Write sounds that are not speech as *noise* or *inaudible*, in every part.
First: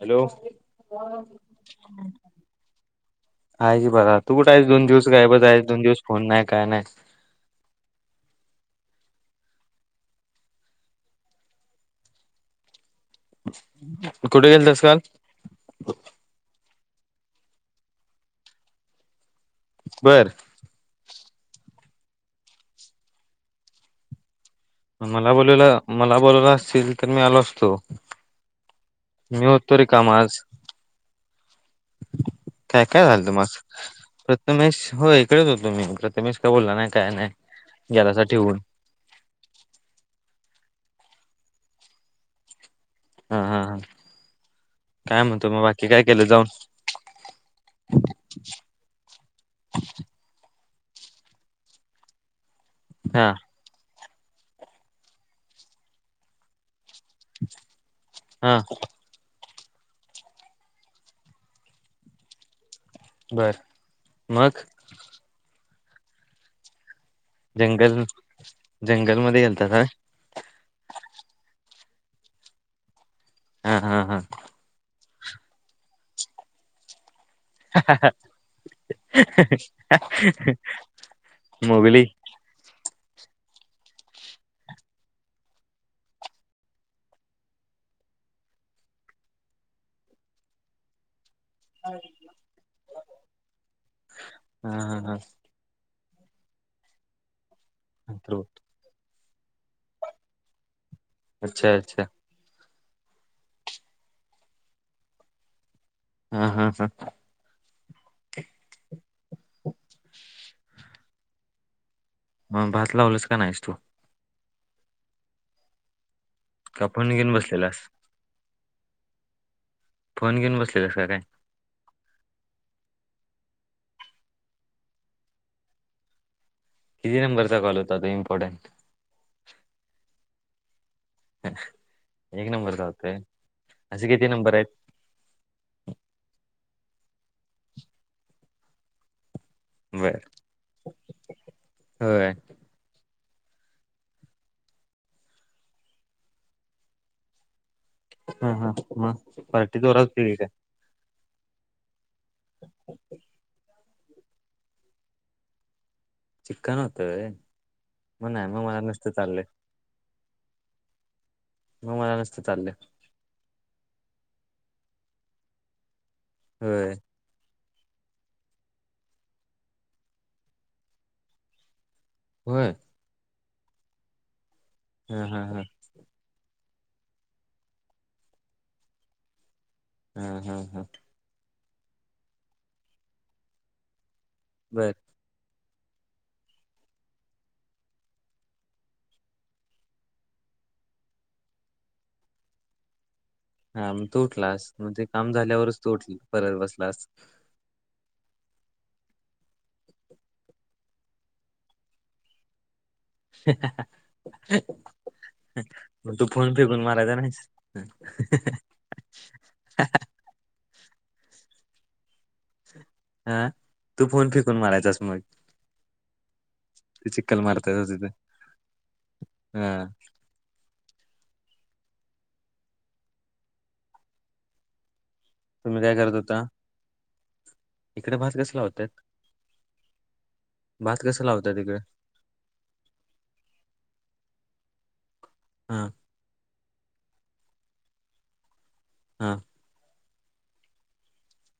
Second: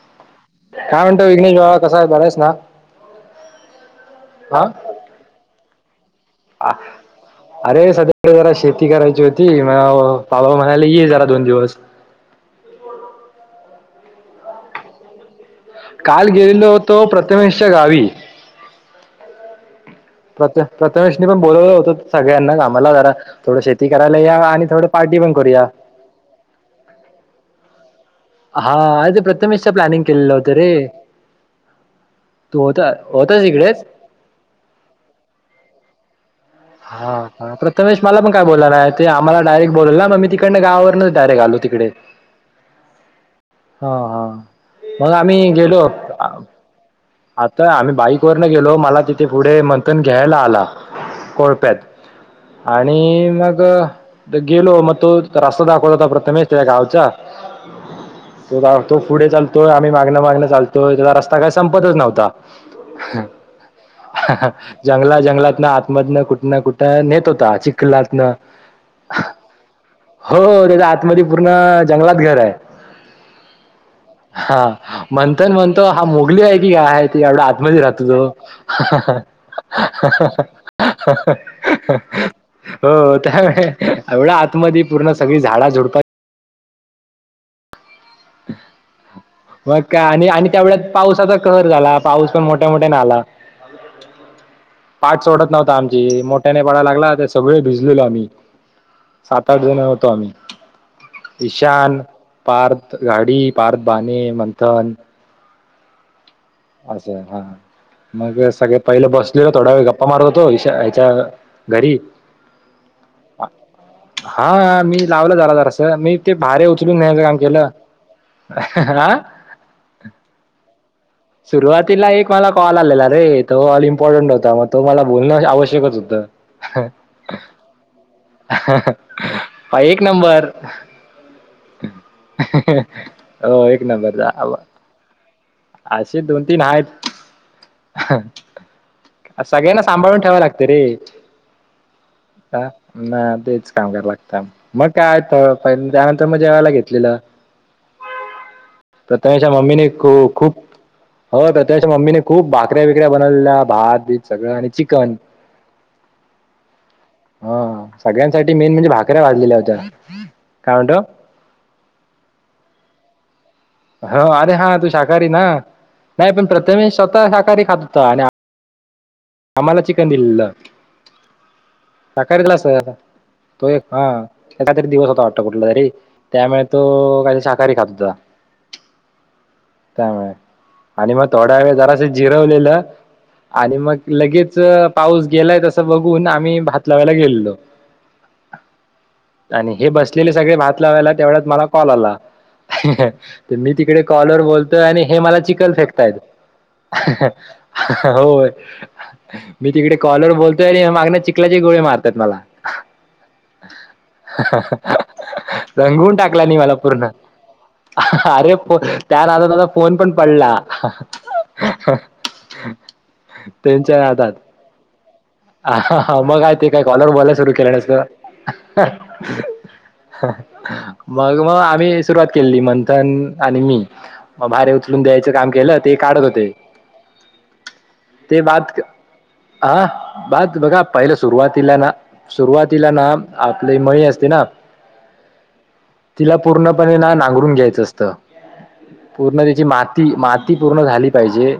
Hello काय म्हणतो विघ्नेश बाबा कसा आहे बरा आहेस ना आहे की बघा तू कुठे आहे हा दोन दिवस गायब आहेस दोन दिवस फोन नाही काय नाही अरे सध्या शेती करायची होती म बाबा म्हणायला ये जरा दोन दिवस कुठे गेल तस काल काल गेलेलो होतो प्रथमेशच्या गावी बर प्र प्रथमेशनी पण बोलवलं होत सगळ्यांना आम्हाला जरा थोडं शेती करायला या आणि थोडं पार्टी पण मला करूया बोोलला मला बोलावला असतील तर मी आलो असतो हा अर ते मी प्रथमेशच होतो प्लॅनिंग रिकामा केलेलं आज होतं रे तू काय होता काय झालंत होताच मग इकडेच प्रथमेश हो इकडेच होतो मी प्रथमेश काय बोलला नाही हा काय नाही प्रथमेश मला गेलासा पण काय ठेवून बोलला नाही ते आम्हाला डायरेक्ट बोल ना मग मी नाही नाही गावावरनच डायरेक्ट आलो तिकडे हा हा मग काय आम्ही म्हणतो मग गेलो. बाकी काय केलं जाऊन आता आम्ही बाईक वरन गेलो मला तिथे पुढे मंथन घ्यायला आला. कोळप्यात आणि हा मग गेलो मग तो रस्ता दाखवला होता प्रथमेश त्या गाव चा हा तो पुढे चालतोय आम्ही मागण मागण चालतोय त्याचा रस्ता काय संप तच नव्हता बर मग जंगला जंगलातन मधंन कुठ ना कुठं नेत नेत होता जंगल चिखलातन जंगलमध्ये गेलतात होय हो त्याच्या आतमध्ये पूर्ण जंगलात घर आहे हा हा हा मंथन म्हणतो हा मोगली आहे. एवढ्या आतमध्ये राहतो तो मोगली हो त्या एवढ्या आतमध्ये पूर्ण सगळी झाडा झुडपात मग का आणि आणि त्या व पाऊसाचा कहर झाला पाऊस पण मोठ्या मोठ्यान इ नाही आला हा हा हा पाठ सोडत नव्हता आ जे मोठ्याने पाडाया लागला ते सगळे भिजलेलो आम्ही सात आठ जण होतो आम्ही अच्छा ईशान अच्छा पार्थ गाडी पार्थ बाणे मंथन हा हा हा अस हा मग सगळे पहिले बसलेलो थोडा वेळ गप्पा मारत होतो ह्याच्या घरी हा भात लावलस का नाहीस तू हा मी लावलं जरा जरास मी ते भारे का उचलून फोन नेयाचं घेऊन काम केलं बसलेलास हा फोन घेऊन बसलेलास का काय? सुरुवातीला एक मला कॉल आलेला रे तो ऑल इम्पॉर्टंट होता मग तो मला बोलणं आवश्यकच होतं. किती नंबरचा कॉल होता तो इम्पॉर्टंट? एक नंबर एक नंबर चालतंय हो एक असे किती नंबर आहेत. अशे दोन तीन आहेत. सगळ्यांना बर सांभाळून ठेवाव लागत रे होय. का तेच काम कराव लागत मग काय तर त्यानंतर मग जेवायला घेतलेलं हा हा मग प्रथमेशच्या पार्टी मम्मीने जोराच खू काय खूप हो तर त्याच्या मम्मीने खूप भाकऱ्या बिकऱ्या बनविलेल्या भा तर बित सगळं आणि चिकन चिक्कन होतं व्हय. हा मग नाही सगळ्यांसाठी मग मेन मला म्हणजे नुसतं भाकऱ्या चाललंय. भाजलेल्या होत्या. काय म्हणतो मग मला नसत चालल हो अरे हा तू शाकाहारी ना नाही पण होय. प्रथेमश आता शाकाहारी खातो. आणि आम्हाला चिकन दिलेल शाकाहारी दिला होय. असत तो एक हा एखादा दिवस होता हा हा वाटत हा. कुठला तरी त्यामुळे तो काल शाकाहारी खात होता. हा त्यामुळे हा हा. आणि मग थोडा वेळ जरासं जिरवलेलं आणि मग लगेच बर पाऊस गेलाय तसं बघून आम्ही भात लावायला गेलेलो आणि हे बसलेले सगळे भात लावायला तेवढ्यात मला कॉल आला. मी हा तिकडे मग तू कॉलवर उठलास. बोलतोय मग आणि ते हे काम मला चिखल झाल्यावरच तू फेकतायेत उठल परत बसलास. हो मी तिकडे कॉलवर बोलतोय आणि हे मागन चिखलाचे गोळे मारतायेत मला *unintelligible* मग रंगून तू टाकला फोन आणि मला फेकून पूर्ण मारायचा नाहीस? अरे त्या नादात फोन पण पडला. ला हा तू फोन फेकून मारायचास मग हा मग आहे ते काय तू कॉलवर बोलायला चिक्कल सुरू केलं मारतायस तिथं. नसत हा. हा मग मग आम्ही सुरुवात केली मंथन आणि मी म भाार उचलून द्याय काम केलं तुम्ही ते काय करत काढत होता? होते इकडे ते कसला भात होता? हा बात बघा भात पहिलं कसा लावता सुरुवातीला तिकडे? ना सुरुवातीला ना आपली मळी असते हा तिला पूर्णपणे ना नांगरून घ्यायचं असत हा पूर्ण त्याची मात ती माती पूर्ण झाली पाहिजे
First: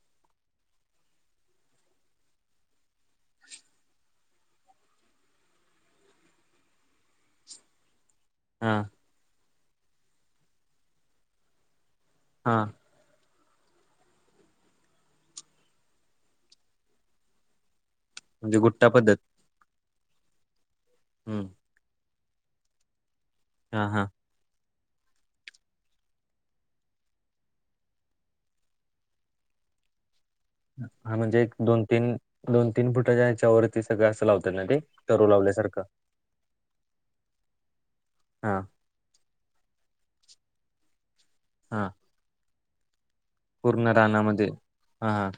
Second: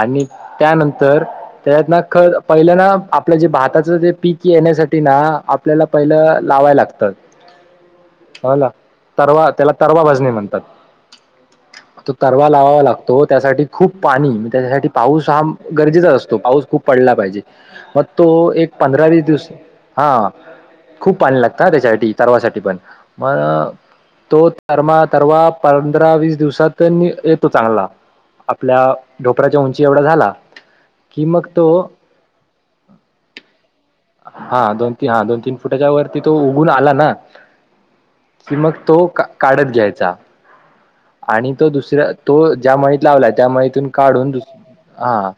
आणि त्यानंतर त्यात ना ख पहिलं ना आपलं जे भाताचं ते पीक येण्यासाठी ना आपल्याला पहिलं लावाय लागतं होला हा तरवा त्याला तरवा भजणे म्हणतात तो तरवा हा लावा लागतो त्यासाठी खूप पाणी त्याच्यासाठी पाऊस हा गरजेचा असतो पाऊस खूप पडला पाहिजे मग तो म्हणजे एक गुट्टा पंधरा पद्धत वीस दिवस हा खूप पाणी हम्म लागत त्याच्यासाठी सर्वासाठी पण मग हा हा तो तरमा तरवा पंधरा वीस दिवसात म येतो चांगला आपल्या ढोपराच्या उंची एवढा झाला हा कि म्हणजे मग एक तो दोन तीन दोन तीन फुटाच्या ह्याच्यावरती सगळं असं लावत ना हा ते दोन तीन हा तरू दोन तीन लावल्यासारखं फुटाच्या वरती तो उगून आला ना कि हा मग तो काढत घ्यायचा आणि तो हा दुसऱ्या तो ज्या मळीत लावला त्या मळीतून पूर्ण काढून दुस रानामध्ये हा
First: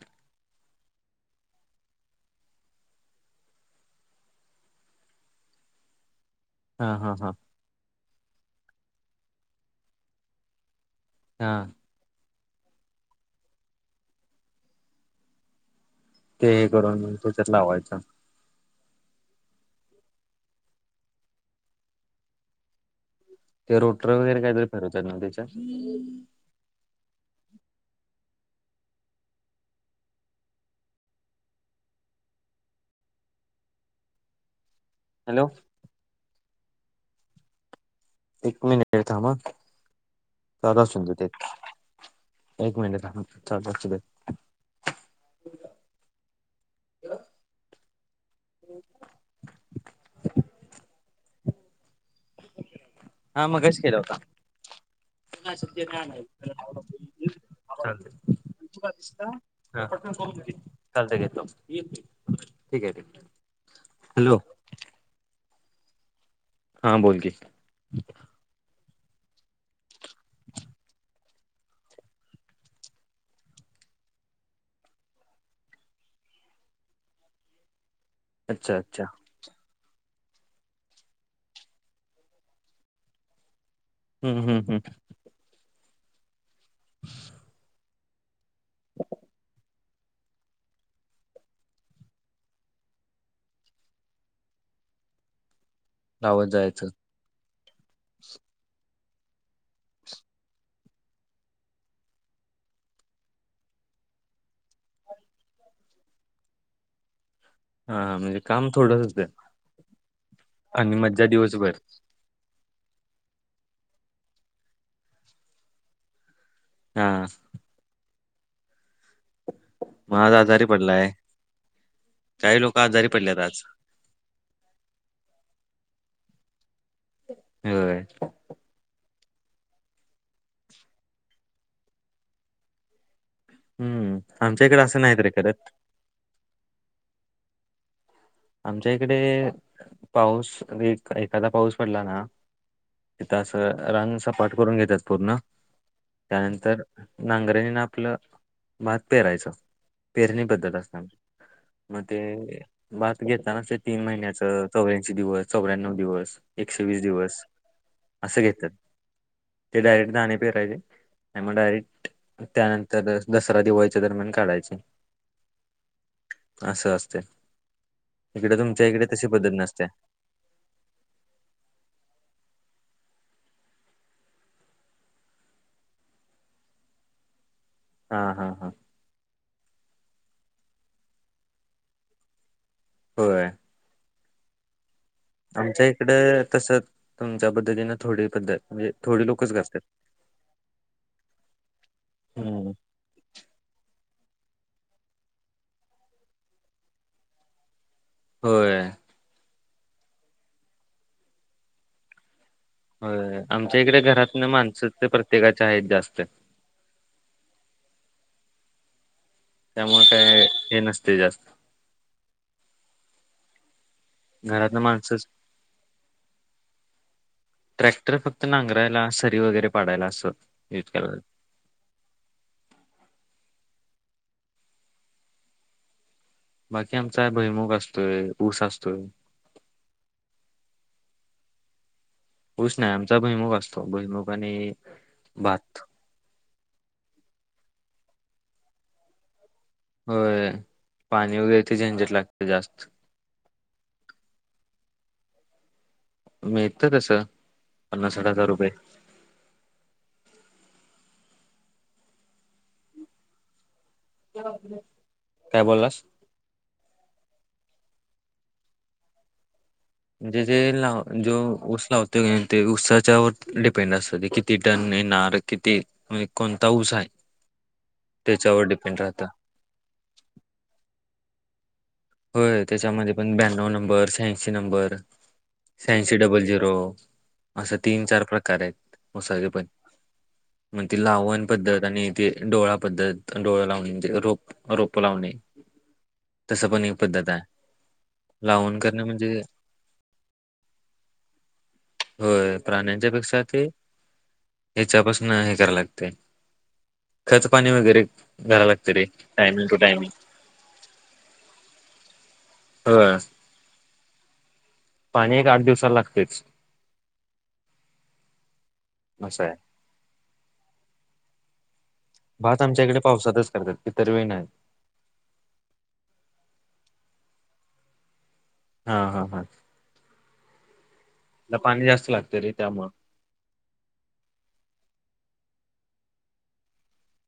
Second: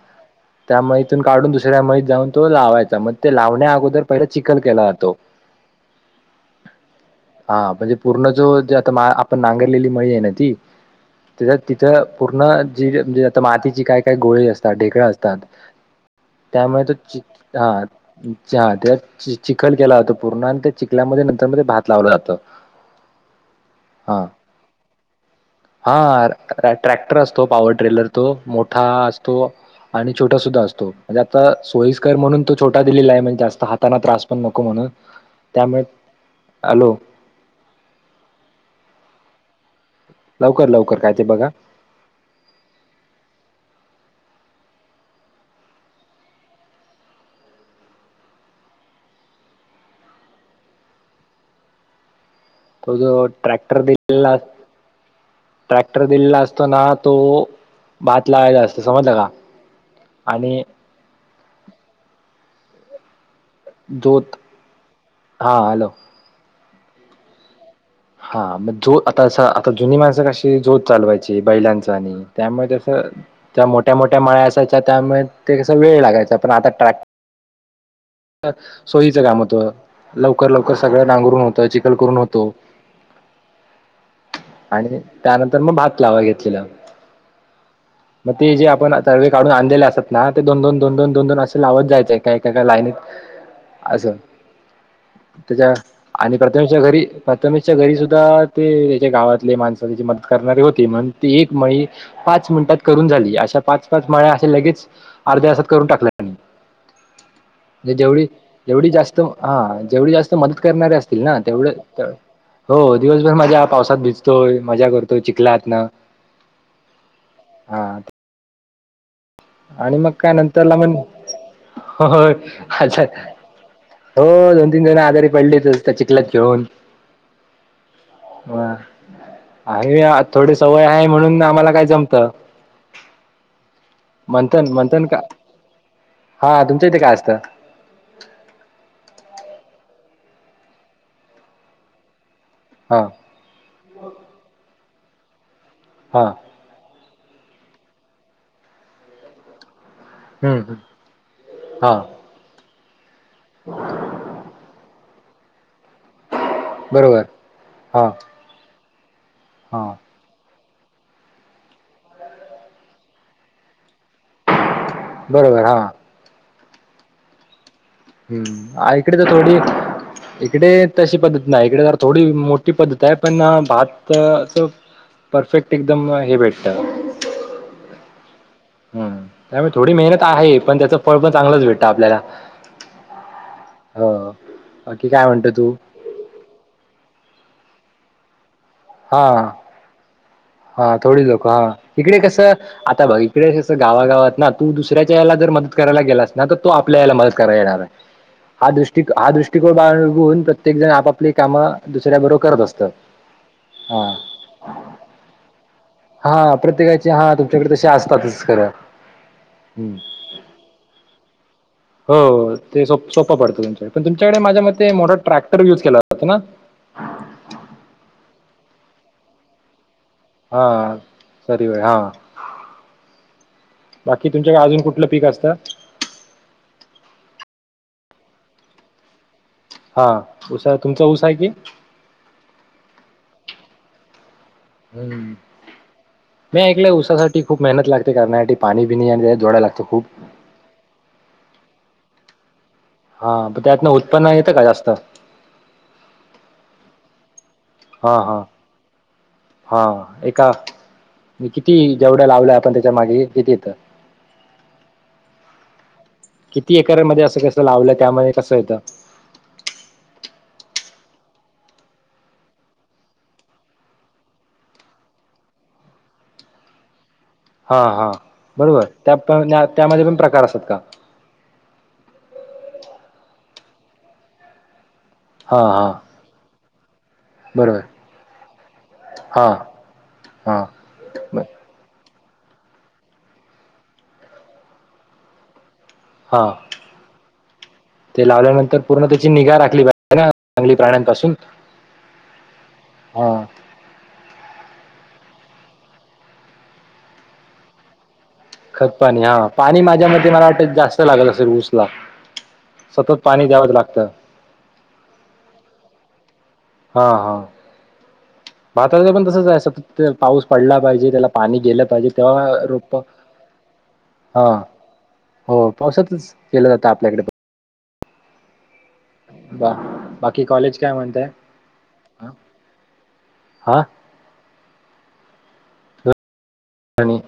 त्यामुळे इथून काढून दुसऱ्या मळीत जाऊन तो लावायचा मग ते लावण्या अगोदर पहिला चिखल केला जातो. हा हा हा. पूर्ण जो जे आता मा आपण नांगरलेली मळी आहे ना ती हा *unintelligible* तिथं पूर्ण जी म्हणजे आता मातीची काय काय गोले असतात ढेकळ असतात. ते हे त्यामुळे तो करून मग चि त्याच्यात हा लावायचं *unintelligible* त्यात चिखल केला जातं पूर्ण आणि त्या चिखल्यामध्ये नंतर म भात लावलं जातं. ते रोटर हा वगैरे काहीतरी फिरवतानी हा ट्रॅक्टर असतो पॉवर ट्रेलर तो. मोठा असतो आणि छोटा सुद्धा असतो म्हणजे आता सोई स्कर म्हणून सोईस्करअ म्हणून तो छोटा दिलेला आहे म्हणे जास्त हाताना त्रास पण नको म्हणून हॅलो त्यामुळे आलो एक मिनिट थांब लवकर चाल लवकर काय त ते बघा एक मिनट चाल अस त जो हा मगाशी ट्रॅक्टर केला होता. दिला ट्रॅक्टर दिलेला असतो ना तो चा भात लावायला तु असतो समजलं का आणि दिसलत घेतलं ठीक आहे जोत हॅलो हा हॅलो हा बोल की हा मग जो आता आता जुनी माणसं कशी जोत चालवायची बैलांच आणि त्यामुळे त्यास त्या मोठ मोठ्या मोठ्या मळ्या असायच्या त्यामुळे ते कस वेळ लागायचा पण आता ट्रॅक अच्छा अच्छा सोयचं काम होतं. लवकर लवकर सगळं नांगरून होतं चिखल करून होतो. हम्म हम्म हम्म आणि त्यानंतर म भात लावाय घेतलेल. मग ते जे आपण तर्वे काढून आणलेले असतात. ना ते दोन दोन दोन दोन दोन दोन असे लावत जायच एका एका लाईनीत आसं त्याच्या आणि गावात प्रतमेच्या जायचं घरी त मेशच्या घरी सुद्धा ते त्याच्या गावातले माणस त्याची मदत करणारे होते म्हण ते एक मळी पाच पाच मिनिटात करून झाली अशा पाच पाच माळ्या असे लगेच अर्ध्या तासात करून टाकल्या त्यानी. *inaudible* हा जेवढी म्हणजे काम जेवढी थोडंच जास्त असतंय हा जेवढी जास्त मदत करणारे आणि असतील मज्जा ना तेवढ दिवसभर त. हो दिवसभर माझ्या पावसात भिजतोय मजा करतोय चिकलातन. हां. आणि मग काय आज आजारी नंतरला म्हण पडलाय होय काही लोक अच्या आजारी पडल्यात आज हो दोन तीन जण आधारित पडलेत एकदा चिखलात घेऊन होय. आरे हा थोडे सवय आहे म्हणून आम्हाला काय जमत. हम्म आमच्या मंथन इकडे असं मंथन नाहीत का रे करत हा तुमच्या इथे काय असतं. आमच्या इकडे पाऊस एक एखादा पाऊस पडला ना हा तीत आस रांग सपाठ करून घेतात पूर्ण हा त्यानंतर नांगरेणीन आपलं भात पेरायचं. पेरणी हम्म पद्धत हम्म. असताना हा म ते भात घेेतानाच तीन महिन्याच कवे दिवस चौऱ्याण्णव दिवस एकशे वीस बरोबर दिवस हा आ सं घेत्यात. ते हा डायरेक्ट दाने पेरायचे. आणि मग डायरेक्ट त्यानंतर दसरा दिवाळीच्या दरम्यान काढायचे. बरोबर हा. आसं असस्ते. हम्म इकडे तर थोडी इकडे तशी पद्धत नाही इकडे तर थोडी मोठी पद्धत आहे पण भात परफेक्ट एकदम हे भेटत हा हा. हा हम्म त्यामुळे थोडी मेहनत आहे पण त्याचं फळ पण चांगलंच भेटत आपल्याला हो. हा. आमच्या इकडं तसं तुमच्या पद्धतीनं थोडी पद्धत म्हणजे थोडी हा लोकच गाततात हा थोडी लोक हा इकडे कसं हम्म आता बघ इकडे कस गावागावात ना तू दुसऱ्याच्या याला जर मदत कराय गेलास ना तर तो आपल्या याला मदत करायला येणार आहे. हा होय दृष्टी हा दृष्टकोन बाळगून प्रत्येक जण आपापली कामं दुसऱ्या बरो होय अना. च्या इकडे घरात न माणस प्रत्येकाचे आहेत जास्त. मच *unintelligible* करा त्यामुळे काय हे नसते जास्त. हो ते सो सोपं पडतं तुमचं. पण तुमच्याकडे माझ्या घरातन मते मोठा माणसंच ट्रॅक्टर युज केला जातो ना? पैला सरी वगैरे पाडायला आस हा सरी वगे हा. बाकी तुमच्याकडे अजून कुठलं पीक आसतं? बाकी आमचा भैमुख असतोय ऊस असतोय. हा उऊसाा तुमचा ऊसा आहे की. हुश नाही आमचा भैमुख असतो भैमुख आणि हम्म भात मी ऐकय उसासाठी खूप मेहनत लागते करण्यासाठी पाणी पि नाही आणि त्या ड्या लागते. होय पाणी वगैरे ते झंजत लागत जास्त. हा त्यातन उत्पन्न येतं का जास्त मीत तसं हा पन्नासाठ हा हजार रुपये हा एका मी किती जेवढं लावलं आपण त्याच्या मागे किती येतं. काय बोललास किती एकरमध्येध्ये असं कस. लावलं त्यामध्ये कसं येत. म्हणजे जे लाव जो ऊस लावतो ते ऊसाच्या व डिपेंड असत ते किती टन नार किती म्हणे कोणता ऊसा आहे. हा हा त्याच्यावर बरोबर डिपेंड त्या राहतं पण त्यामध्ये पण प्रकार असत का. नो नंबर शहांशी नंबर हा हा शहांशी डबल झिरो. असं बरोबर तीन चार प्रकार आहेत हा मसाले पण हा ती ब लावणं पद्धत आणि. ते डोळा पद्धतं डोळ लावणे म्हणे रोपं रोपं लावणे हा तसं पण पद्धताआहे. ते लावल्यानंतर पूर्ण त्याची निगा राखली पाहिजे ना चांगली प्राण्यांपासून. होय प्राण्यांच्या हा पेक्षा ते हच्यापासून हे कराव लागते खत पाणी वगैरे. लागते रे खतपाणी हा टायमिंग टू पाणी माझ्या टायमिंग म मला वाटत जास्त लागल असेल ऊसला ह सतत पाणी द्यावंच लागतं पाणी एक आठ दिवसाला लागत. हा हा. भातचं पण तसच आहे पाऊस पडला पाहिजे त्याला पाणी गेलं. पाणी तेव्हा भात रोप आमच्याकडे पावसातच करतात इतर वेळी हा नाही हो पावसातच केलं जातं आपल्याकडे पण हा हा हा बा बाकी कॉलेज. काय म्हणताय तिला पाणी जास्त लागते रे त्यामुळं हा. आणि.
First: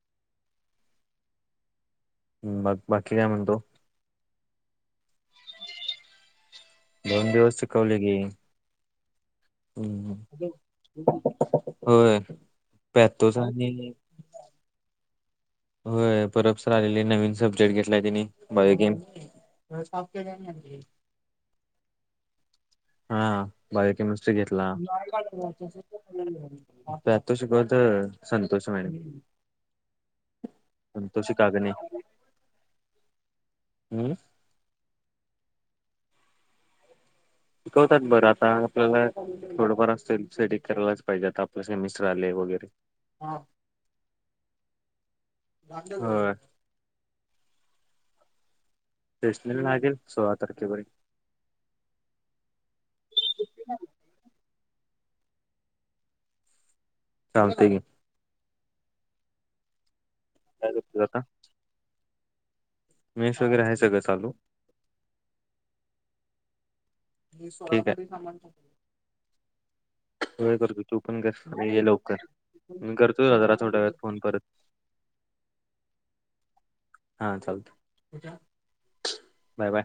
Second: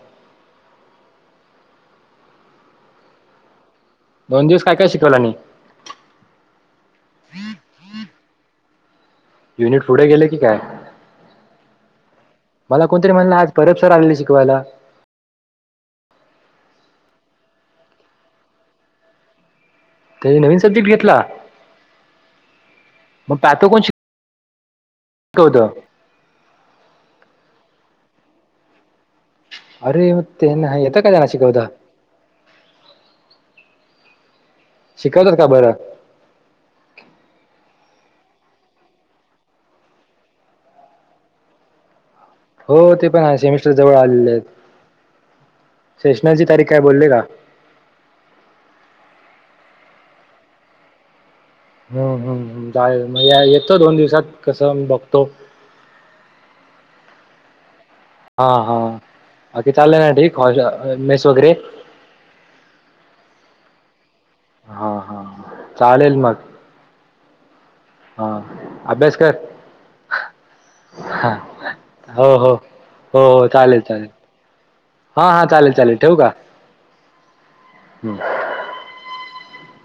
बाकी काय म्हणतो. दोन दिवस काय काय शिकवला नाही. दोन दिवस शिकवलं की. युनिट पुढे हम्म. गेले की काय. होय मला कोणतरी म्हणलं पॅतोच आज परब आणि सर आलेले शिकवायला. होय परपसर आलेली नवीन सब्जेक्ट घेतलाय तिने बायोगेम त्यांनी नवीन सब्जेक्ट घेतला हा मग पॅथो कोण बायो केमिस्ट्री घे. शिकवतं त्या त श ग *inaudible* तर संतोष आहे अरे ते येतं काय शिकवता. कागणे हम्म, शिकवतात का बरं. शिकवतात बरं आता आपल्याला थोडंफार असेल सेट करायलाच पाहिजे आता आपलं सेमिस्टर. आले वगैरे हो ते पण सेमिस्टर जवळ आलेले आहेत. होय सेशनाची तारीख काय बोलले का. शेषनाची लागेल सोळा तारखे पर्यंत. हम् हम्म म येतो दोन दिवसात कसं. बघतो. चालते घे हा हा बाकी चाललंय ना काय ठीक करतोस आता मेस वगैरे मेस वगैरे आहे सगळं चालू हा हा चालेल मग ठीक आहे. हा अभ्यास कर. हय करतो तु पण हा कर लवकर हो हो मी करतो जरा थोड्या वेळात फोन परत. हा हा चालेल चालेल ठेवू का? हा चालत हम्म. Bye bye